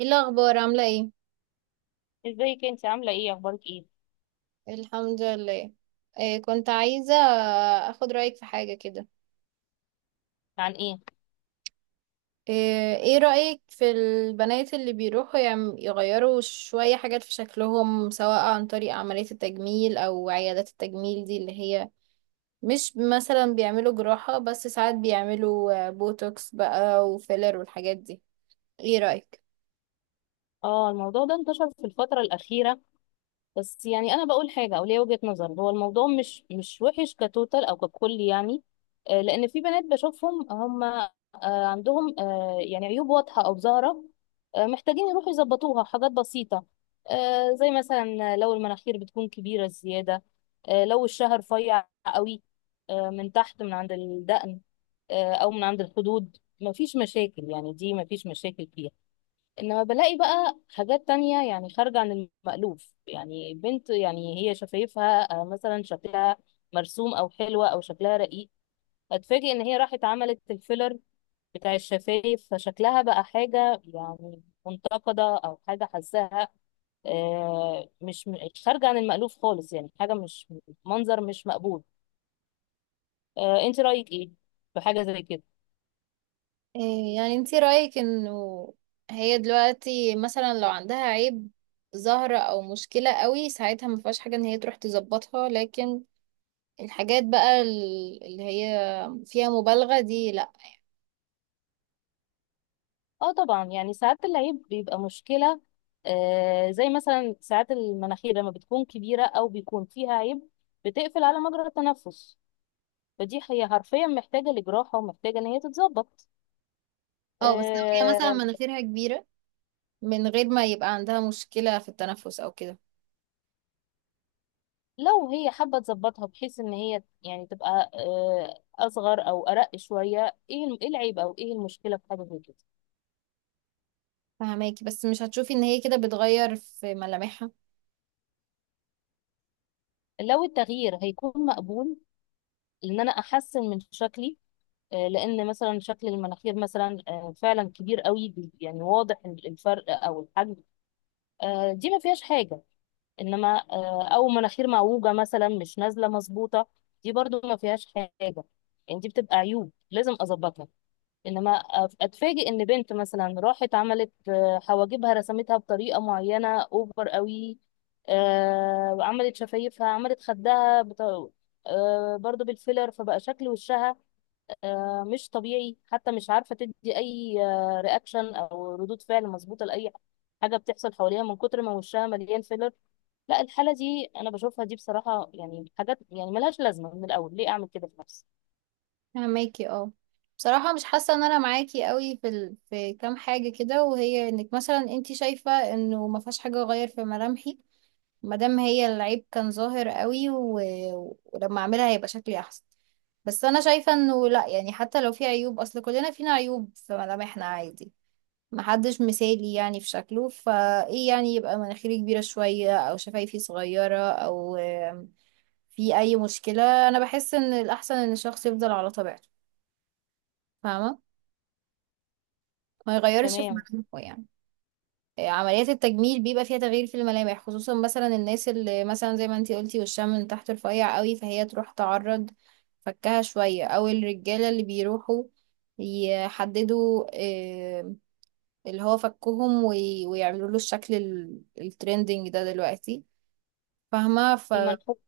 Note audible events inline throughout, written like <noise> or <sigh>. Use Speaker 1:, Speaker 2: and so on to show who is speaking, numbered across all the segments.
Speaker 1: ايه الاخبار؟ عامله ايه؟
Speaker 2: ازيك؟ انت عامله ايه؟ اخبارك ايه؟
Speaker 1: الحمد لله. إيه كنت عايزه اخد رايك في حاجه كده.
Speaker 2: عن ايه؟
Speaker 1: ايه رايك في البنات اللي بيروحوا يغيروا شويه حاجات في شكلهم، سواء عن طريق عمليه التجميل او عيادات التجميل دي، اللي هي مش مثلا بيعملوا جراحه، بس ساعات بيعملوا بوتوكس بقى وفيلر والحاجات دي. ايه رايك؟
Speaker 2: اه، الموضوع ده انتشر في الفتره الاخيره. بس يعني انا بقول حاجه او ليا وجهه نظر. هو الموضوع مش وحش كتوتال او ككل يعني. لان في بنات بشوفهم، هم عندهم يعني عيوب واضحه او ظاهره. محتاجين يروحوا يظبطوها حاجات بسيطه. زي مثلا لو المناخير بتكون كبيره زياده. لو الشهر رفيع قوي. من تحت من عند الدقن. او من عند الخدود، مفيش مشاكل، يعني دي مفيش مشاكل فيها. انما بلاقي بقى حاجات تانية يعني خارجة عن المألوف. يعني بنت يعني هي شفايفها مثلا شكلها مرسوم او حلوة او شكلها رقيق، هتفاجئ ان هي راحت عملت الفيلر بتاع الشفايف، فشكلها بقى حاجة يعني منتقدة او حاجة حاساها آه، مش م- خارجة عن المألوف خالص، يعني حاجة مش، منظر مش مقبول. انت رأيك ايه في حاجة زي كده؟
Speaker 1: إيه يعني انتي رأيك انه هي دلوقتي مثلا لو عندها عيب ظاهرة او مشكلة قوي، ساعتها ما فيهاش حاجة ان هي تروح تظبطها، لكن الحاجات بقى اللي هي فيها مبالغة دي لا.
Speaker 2: اه طبعا، يعني ساعات العيب بيبقى مشكلة. زي مثلا ساعات المناخير لما بتكون كبيرة أو بيكون فيها عيب بتقفل على مجرى التنفس. فدي هي حرفيا محتاجة لجراحة ومحتاجة إن هي تتظبط.
Speaker 1: اه، بس لو هي مثلا
Speaker 2: آه.
Speaker 1: مناخيرها كبيرة من غير ما يبقى عندها مشكلة في التنفس او كده؟
Speaker 2: لو هي حابة تظبطها بحيث إن هي يعني تبقى أصغر أو أرق شوية، إيه العيب أو إيه المشكلة في حاجة زي كده؟
Speaker 1: فهماكي، بس مش هتشوفي ان هي كده بتغير في ملامحها؟
Speaker 2: لو التغيير هيكون مقبول إن أنا أحسن من شكلي، لان مثلا شكل المناخير مثلا فعلا كبير قوي، يعني واضح الفرق او الحجم، دي ما فيهاش حاجه. انما او مناخير معوجه مثلا مش نازله مظبوطه، دي برضو ما فيهاش حاجه. يعني دي بتبقى عيوب لازم اظبطها. انما اتفاجئ ان بنت مثلا راحت عملت حواجبها رسمتها بطريقه معينه اوفر قوي، وعملت شفايفها، عملت خدها برضو بالفيلر، فبقى شكل وشها مش طبيعي، حتى مش عارفة تدي أي رياكشن أو ردود فعل مظبوطة لأي حاجة بتحصل حواليها من كتر ما وشها مليان فيلر. لا، الحالة دي أنا بشوفها دي بصراحة، يعني حاجات يعني ملهاش لازمة من الأول. ليه أعمل كده في نفسي؟
Speaker 1: فهماكي. اه، بصراحة مش حاسة ان انا معاكي قوي في ال... في كام حاجة كده، وهي انك مثلا انتي شايفة انه ما فيهاش حاجة اغير في ملامحي مادام هي العيب كان ظاهر قوي، و... ولما اعملها هيبقى شكلي احسن. بس انا شايفة انه لا، يعني حتى لو في عيوب، اصل كلنا فينا عيوب في ملامحنا عادي، محدش مثالي يعني في شكله. فايه يعني يبقى مناخيري كبيرة شوية او شفايفي صغيرة او في اي مشكلة؟ انا بحس ان الاحسن ان الشخص يفضل على طبيعته، فاهمة؟ ما يغيرش في
Speaker 2: تمام.
Speaker 1: ملامحه يعني. عمليات التجميل بيبقى فيها تغيير في الملامح، خصوصا مثلا الناس اللي مثلا زي ما انتي قلتي وشها من تحت رفيع قوي، فهي تروح تعرض فكها شوية، او الرجالة اللي بيروحوا يحددوا آه، اللي هو فكهم ويعملوا له الشكل الترندنج ده دلوقتي، فاهمة؟ ف
Speaker 2: المنحوت،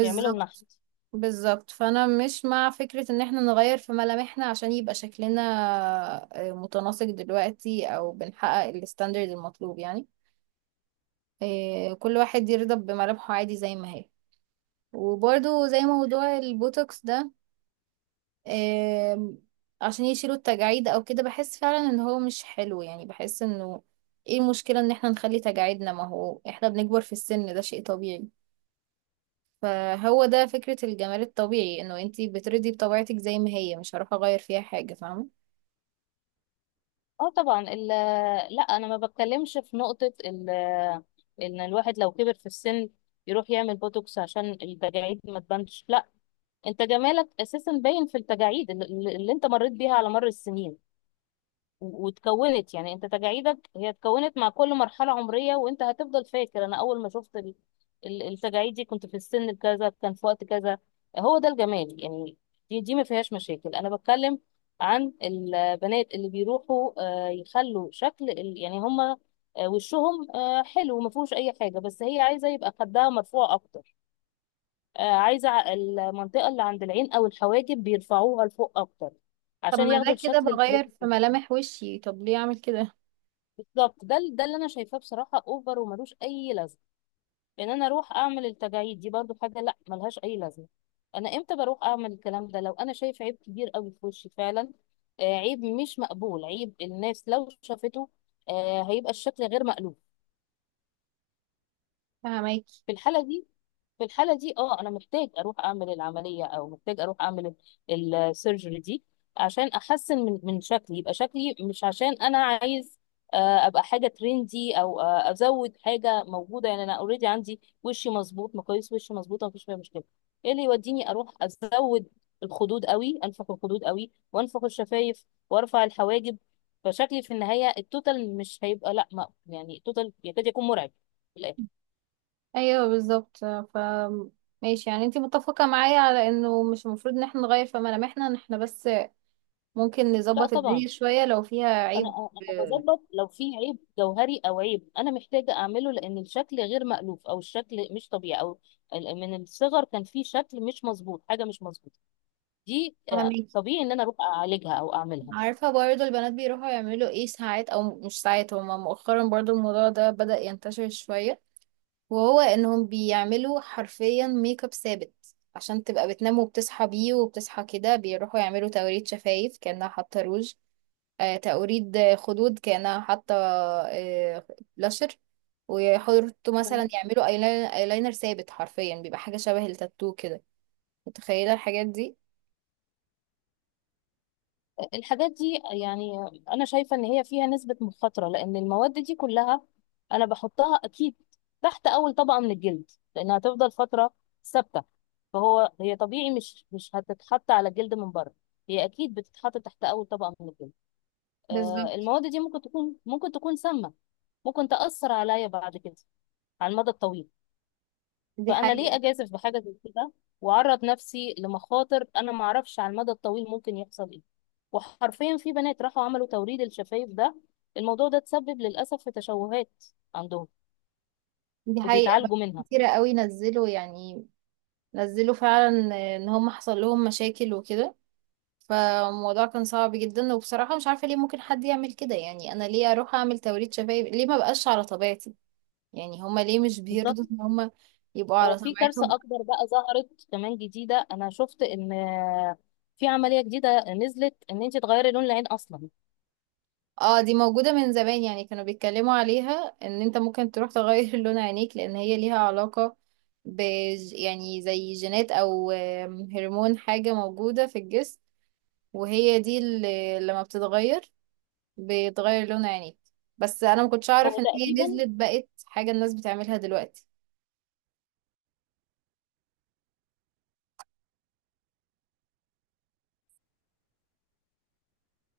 Speaker 2: بيعملوا النحت.
Speaker 1: بالظبط، فانا مش مع فكرة ان احنا نغير في ملامحنا عشان يبقى شكلنا متناسق دلوقتي او بنحقق الستاندرد المطلوب يعني. كل واحد يرضى بملامحه عادي زي ما هي. وبرضو زي موضوع البوتوكس ده، آم، عشان يشيلوا التجاعيد او كده، بحس فعلا ان هو مش حلو يعني. بحس انه ايه المشكلة ان احنا نخلي تجاعيدنا؟ ما هو احنا بنكبر في السن، ده شيء طبيعي. فهو ده فكرة الجمال الطبيعي، انه انتي بترضي بطبيعتك زي ما هي، مش هروح اغير فيها حاجة، فاهمة؟
Speaker 2: اه طبعا، لا، أنا ما بتكلمش في نقطة إن الواحد لو كبر في السن يروح يعمل بوتوكس عشان التجاعيد ما تبانش، لا. انت جمالك اساسا باين في التجاعيد اللي انت مريت بيها على مر السنين، واتكونت، يعني انت تجاعيدك هي اتكونت مع كل مرحلة عمرية، وانت هتفضل فاكر انا اول ما شفت التجاعيد دي كنت في السن كذا، كان في وقت كذا. هو ده الجمال يعني. دي ما فيهاش مشاكل. انا بتكلم عن البنات اللي بيروحوا يخلوا شكل يعني هما وشهم حلو، ما فيهوش اي حاجة، بس هي عايزة يبقى خدها مرفوع اكتر، عايزة المنطقة اللي عند العين او الحواجب بيرفعوها لفوق اكتر
Speaker 1: طب
Speaker 2: عشان
Speaker 1: ما
Speaker 2: ياخدوا
Speaker 1: ده كده
Speaker 2: الشكل الكريم.
Speaker 1: بغير في ملامح وشي، طب ليه اعمل كده؟
Speaker 2: بالظبط، ده اللي انا شايفاه، بصراحه اوفر وملوش اي لازمه، لان انا اروح اعمل التجاعيد دي برضو حاجه لا، ملهاش اي لازمه. انا امتى بروح اعمل الكلام ده؟ لو انا شايف عيب كبير قوي في وشي فعلا، آه عيب مش مقبول، عيب الناس لو شافته، آه هيبقى الشكل غير مألوف.
Speaker 1: فهماكي.
Speaker 2: في الحاله دي، في الحالة دي اه انا محتاج اروح اعمل العملية، او محتاج اروح اعمل السيرجري دي عشان احسن من شكلي، يبقى شكلي، مش عشان انا عايز ابقى حاجة ترندي، او ازود حاجة موجودة. يعني انا اوريدي عندي وشي مظبوط، مقاييس وشي مظبوطة، مفيش فيها مشكلة. ايه اللي يوديني اروح ازود الخدود قوي، انفخ الخدود قوي، وانفخ الشفايف، وارفع الحواجب؟ فشكلي في النهاية التوتال مش هيبقى، لا، ما يعني التوتال يكاد يكون مرعب في الآخر.
Speaker 1: ايوه بالظبط. ف ماشي، يعني انتي متفقة معايا على انه مش المفروض ان احنا نغير في ملامحنا، ان احنا بس ممكن
Speaker 2: لا
Speaker 1: نظبط
Speaker 2: طبعا،
Speaker 1: الدنيا شوية لو فيها
Speaker 2: انا
Speaker 1: عيب.
Speaker 2: انا
Speaker 1: آه،
Speaker 2: بظبط لو في عيب جوهري، او عيب انا محتاجه اعمله لان الشكل غير مألوف او الشكل مش طبيعي، او من الصغر كان في شكل مش مظبوط، حاجه مش مظبوطه، دي
Speaker 1: فهماكي.
Speaker 2: طبيعي ان انا اروح اعالجها او اعملها.
Speaker 1: عارفة برضه البنات بيروحوا يعملوا ايه ساعات، او مش ساعات، هما مؤخرا برضه الموضوع ده بدأ ينتشر شوية، وهو انهم بيعملوا حرفيا ميك اب ثابت عشان تبقى بتنام وبتصحى بيه، وبتصحى كده. بيروحوا يعملوا توريد شفايف كأنها حاطة روج. آه، توريد خدود كأنها حاطة آه بلاشر. ويحطوا مثلا،
Speaker 2: تمام.
Speaker 1: يعملوا ايلاينر ثابت، حرفيا بيبقى حاجة شبه التاتو كده. متخيلة الحاجات دي؟
Speaker 2: الحاجات دي يعني انا شايفه ان هي فيها نسبه مخاطره، لان المواد دي كلها انا بحطها اكيد تحت اول طبقه من الجلد، لانها هتفضل فتره ثابته. فهو هي طبيعي، مش هتتحط على الجلد من بره، هي اكيد بتتحط تحت اول طبقه من الجلد.
Speaker 1: بالظبط.
Speaker 2: المواد دي ممكن تكون، سامة، ممكن تأثر عليا بعد كده على المدى الطويل.
Speaker 1: دي
Speaker 2: فأنا ليه
Speaker 1: حقيقة.
Speaker 2: أجازف بحاجة زي كده وأعرض نفسي لمخاطر أنا معرفش على المدى الطويل ممكن يحصل إيه؟ وحرفيا في بنات راحوا عملوا توريد الشفايف ده، الموضوع ده تسبب للأسف في تشوهات عندهم
Speaker 1: دي حقيقة بقى.
Speaker 2: وبيتعالجوا منها.
Speaker 1: كتيرة قوي نزلوا يعني، نزلوا فعلا ان هم حصل لهم مشاكل وكده. فالموضوع كان صعب جدا، وبصراحة مش عارفة ليه ممكن حد يعمل كده يعني. أنا ليه أروح أعمل توريد شفايف؟ ليه ما بقاش على طبيعتي؟ يعني هما ليه مش بيرضوا
Speaker 2: بالظبط.
Speaker 1: إن هما يبقوا
Speaker 2: هو
Speaker 1: على
Speaker 2: في كارثة
Speaker 1: طبيعتهم؟
Speaker 2: أكبر بقى ظهرت كمان جديدة، أنا شفت إن في عملية جديدة نزلت إن أنت تغيري لون العين أصلا.
Speaker 1: اه، دي موجودة من زمان، يعني كانوا بيتكلموا عليها، إن أنت ممكن تروح تغير <laughs> لون عينيك، لأن هي ليها علاقة ب يعني زي جينات أو هرمون، حاجة موجودة في الجسم، وهي دي اللي لما بتتغير بتغير لون عينيك. بس أنا ما كنتش أعرف
Speaker 2: هو
Speaker 1: إن هي
Speaker 2: تقريبا
Speaker 1: نزلت بقت حاجة الناس بتعملها دلوقتي.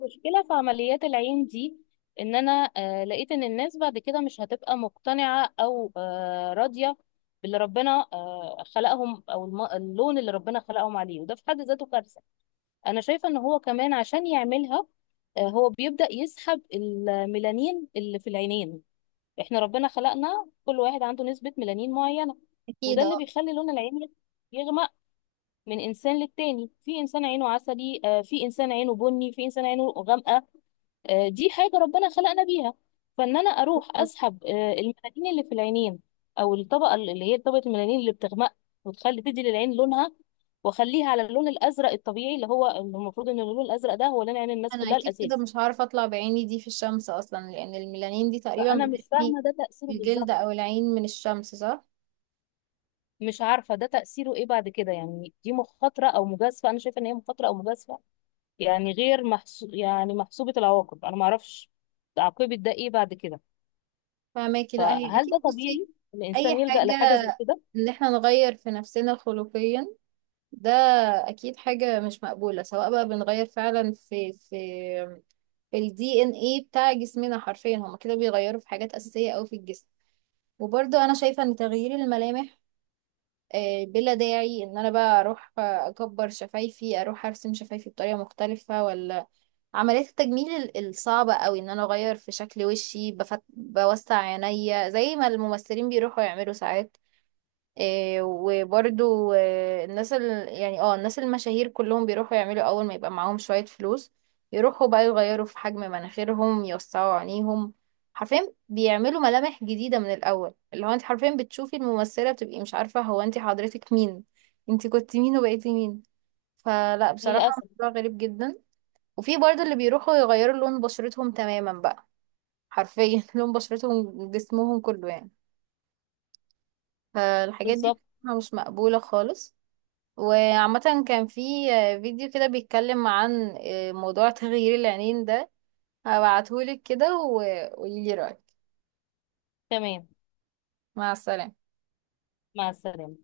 Speaker 2: مشكلة في عمليات العين دي، ان انا لقيت ان الناس بعد كده مش هتبقى مقتنعة، او راضية باللي ربنا خلقهم، او اللون اللي ربنا خلقهم عليه، وده في حد ذاته كارثة. انا شايفة ان هو كمان عشان يعملها هو بيبدأ يسحب الميلانين اللي في العينين. احنا ربنا خلقنا كل واحد عنده نسبة ميلانين معينة،
Speaker 1: اكيد
Speaker 2: وده اللي
Speaker 1: اه.
Speaker 2: بيخلي لون العين يغمق من انسان للتاني، في انسان عينه عسلي، في انسان عينه بني، في انسان عينه غامقة. دي حاجة ربنا خلقنا بيها. فإن أنا أروح أسحب الميلانين اللي في العينين، أو الطبقة اللي هي طبقة الميلانين اللي بتغمق وتخلي، تدي للعين لونها، وأخليها على اللون الأزرق الطبيعي اللي هو اللي المفروض إن اللون الأزرق ده هو لون عين الناس
Speaker 1: انا
Speaker 2: كلها
Speaker 1: اكيد كده
Speaker 2: الأساسي.
Speaker 1: مش هعرف اطلع بعيني دي في الشمس اصلا، لان الميلانين دي تقريبا
Speaker 2: فأنا مش
Speaker 1: بتحمي
Speaker 2: فاهمة ده تأثيره
Speaker 1: الجلد او
Speaker 2: بالظبط.
Speaker 1: العين من الشمس، صح؟
Speaker 2: مش عارفة ده تأثيره إيه بعد كده، يعني دي مخاطرة أو مجازفة، أنا شايفة إن هي مخاطرة أو مجازفة، يعني غير محسو... يعني محسوبة العواقب، أنا معرفش عاقبة ده إيه بعد كده.
Speaker 1: فماكي. لا هي
Speaker 2: فهل ده
Speaker 1: اكيد، بصي،
Speaker 2: طبيعي
Speaker 1: اي
Speaker 2: الإنسان يلجأ
Speaker 1: حاجة
Speaker 2: لحاجة زي كده؟
Speaker 1: ان احنا نغير في نفسنا خلقيا ده اكيد حاجة مش مقبولة، سواء بقى بنغير فعلا في في الدي ان ايه بتاع جسمنا، حرفيا هما كده بيغيروا في حاجات اساسية او في الجسم. وبرضه انا شايفة ان تغيير الملامح بلا داعي، ان انا بقى اروح اكبر شفايفي، اروح ارسم شفايفي بطريقه مختلفه، ولا عمليات التجميل الصعبه قوي ان انا اغير في شكل وشي بفت... بوسع عينيا زي ما الممثلين بيروحوا يعملوا ساعات. إيه وبرضو إيه الناس ال... يعني اه، الناس المشاهير كلهم بيروحوا يعملوا اول ما يبقى معاهم شوية فلوس، يروحوا بقى يغيروا في حجم مناخيرهم، يوسعوا عينيهم، حرفيا بيعملوا ملامح جديدة من الأول، اللي هو انت حرفيا بتشوفي الممثلة بتبقي مش عارفة هو انت حضرتك مين، انت كنت مين وبقيتي مين. فلا، بصراحة
Speaker 2: للأسف.
Speaker 1: الموضوع غريب جدا. وفي برضو اللي بيروحوا يغيروا لون بشرتهم تماما بقى، حرفيا <laughs> لون بشرتهم، جسمهم كله يعني. فالحاجات دي
Speaker 2: بالظبط.
Speaker 1: بصراحة مش مقبولة خالص. وعامة كان في فيديو كده بيتكلم عن موضوع تغيير العينين ده، هبعتهولك كده وقوليلي رأيك.
Speaker 2: تمام.
Speaker 1: مع السلامة.
Speaker 2: مع السلامة.